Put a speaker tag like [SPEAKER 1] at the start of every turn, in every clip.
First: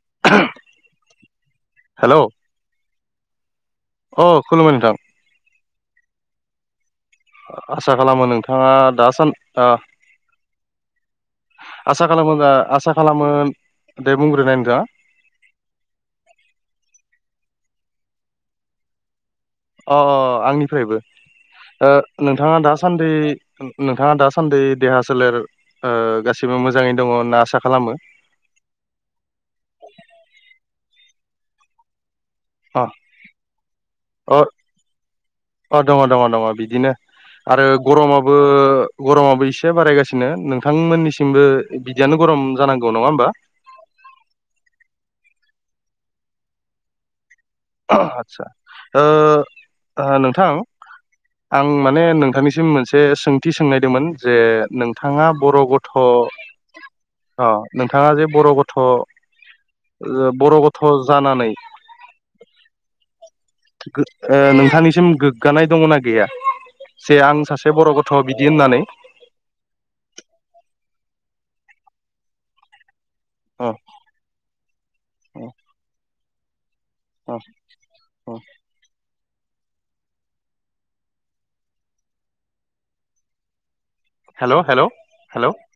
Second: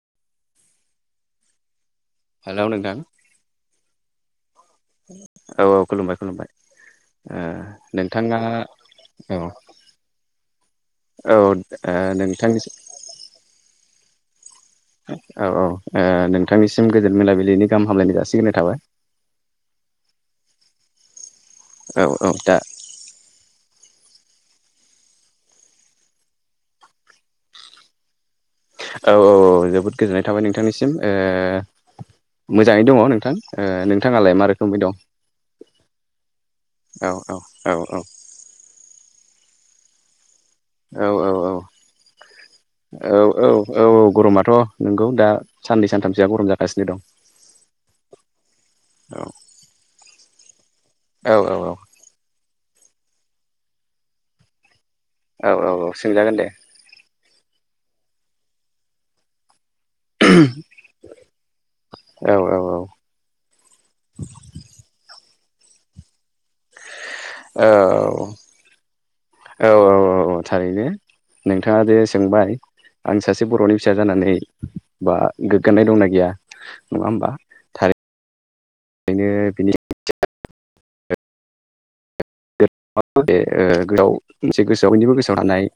[SPEAKER 1] [unintelligible] Hello
[SPEAKER 2] hello नोंथां
[SPEAKER 1] अ खुलुमबाय नोंथां।
[SPEAKER 2] औ औ खुलुमबाय खुलुमबाय ओ
[SPEAKER 1] आसा खालामो नोंथाङा दासान
[SPEAKER 2] औ
[SPEAKER 1] ओ
[SPEAKER 2] औ ओ
[SPEAKER 1] आसा खालामो दा
[SPEAKER 2] नोंथांनिसि
[SPEAKER 1] आसा खालामो दे बुंग्रोनाय नोंथाङा
[SPEAKER 2] औ औ नोंथांनिसिम गोजोन मोनलााबिलिनि गाहाम हामलायनाय जासिगोननाय थाबाय।
[SPEAKER 1] अह आंनिफ्रायबो ओ
[SPEAKER 2] औ औ दा
[SPEAKER 1] नोंथाङा दासान्दि नोंथाङा दासान्दि देहा सोलेर ओ गासिबो मोजाङै दङ होनना आसा खालामो
[SPEAKER 2] औ औ जोबोद गोजोननाय थाबाय ओ नोंथांनिसिम मोजाङै
[SPEAKER 1] अ
[SPEAKER 2] दङ नोंथां ओ नोंथाङालाय मा रोखोमै दं?
[SPEAKER 1] अह दङ दङ दङ बिदिनो
[SPEAKER 2] औ
[SPEAKER 1] आरो
[SPEAKER 2] औ औ
[SPEAKER 1] गरमाबो गरमाबो इसे एसे बारायगासिनो नों
[SPEAKER 2] औ
[SPEAKER 1] नोंथांमोननिसिमबो बिदियानो गरम जानांगौ नङा
[SPEAKER 2] औ
[SPEAKER 1] होमबा?
[SPEAKER 2] औ औ गरमाथ' नोंगौ दा साननै सानथामसोआ गरम जागासिनो दं।
[SPEAKER 1] आदसा ओ
[SPEAKER 2] औ
[SPEAKER 1] नोंथां
[SPEAKER 2] औ औ
[SPEAKER 1] आं
[SPEAKER 2] औ
[SPEAKER 1] माने नोंथांनि मोनसे सोंथि सोंनायदोंमोन जे नोंथाङा
[SPEAKER 2] औ
[SPEAKER 1] बर
[SPEAKER 2] औ
[SPEAKER 1] गथ
[SPEAKER 2] औ सोंजागोन दे
[SPEAKER 1] अ नोंथाङा जे बर गथ बर गथ जानानै
[SPEAKER 2] औ औ
[SPEAKER 1] नोंथांनिसिम गोग्गानाय दङना गैया? जे आं
[SPEAKER 2] औ
[SPEAKER 1] सासे बर गथ बिदि होननानै
[SPEAKER 2] औ औ औ थारैनो नोंथाङा जे सोंबाय आं सासे
[SPEAKER 1] अ
[SPEAKER 2] बरनि फिसा जानानै बा गोग्गानाय दंना गैया? नङा
[SPEAKER 1] औ औ
[SPEAKER 2] ओंखायनो बिनि बे गोगोगाव ओ
[SPEAKER 1] हेल'
[SPEAKER 2] मोनसे
[SPEAKER 1] हेल'
[SPEAKER 2] गोसो बयनिबो गोसोआव
[SPEAKER 1] हेल'
[SPEAKER 2] थानाय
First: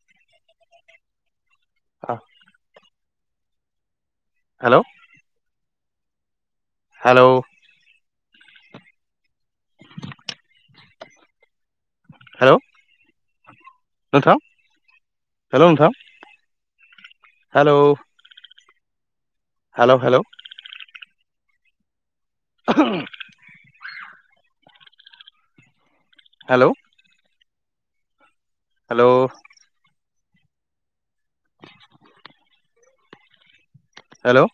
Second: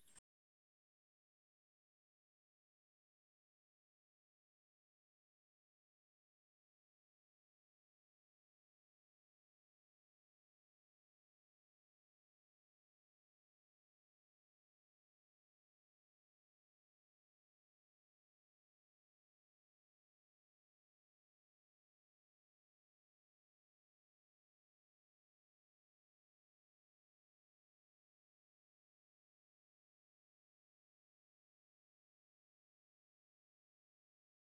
[SPEAKER 1] औ हेलोव हेलोव हेलोव नोंथां हेलोव नोंथां hello hello hello [inaudible] hello hello [inaudible] hello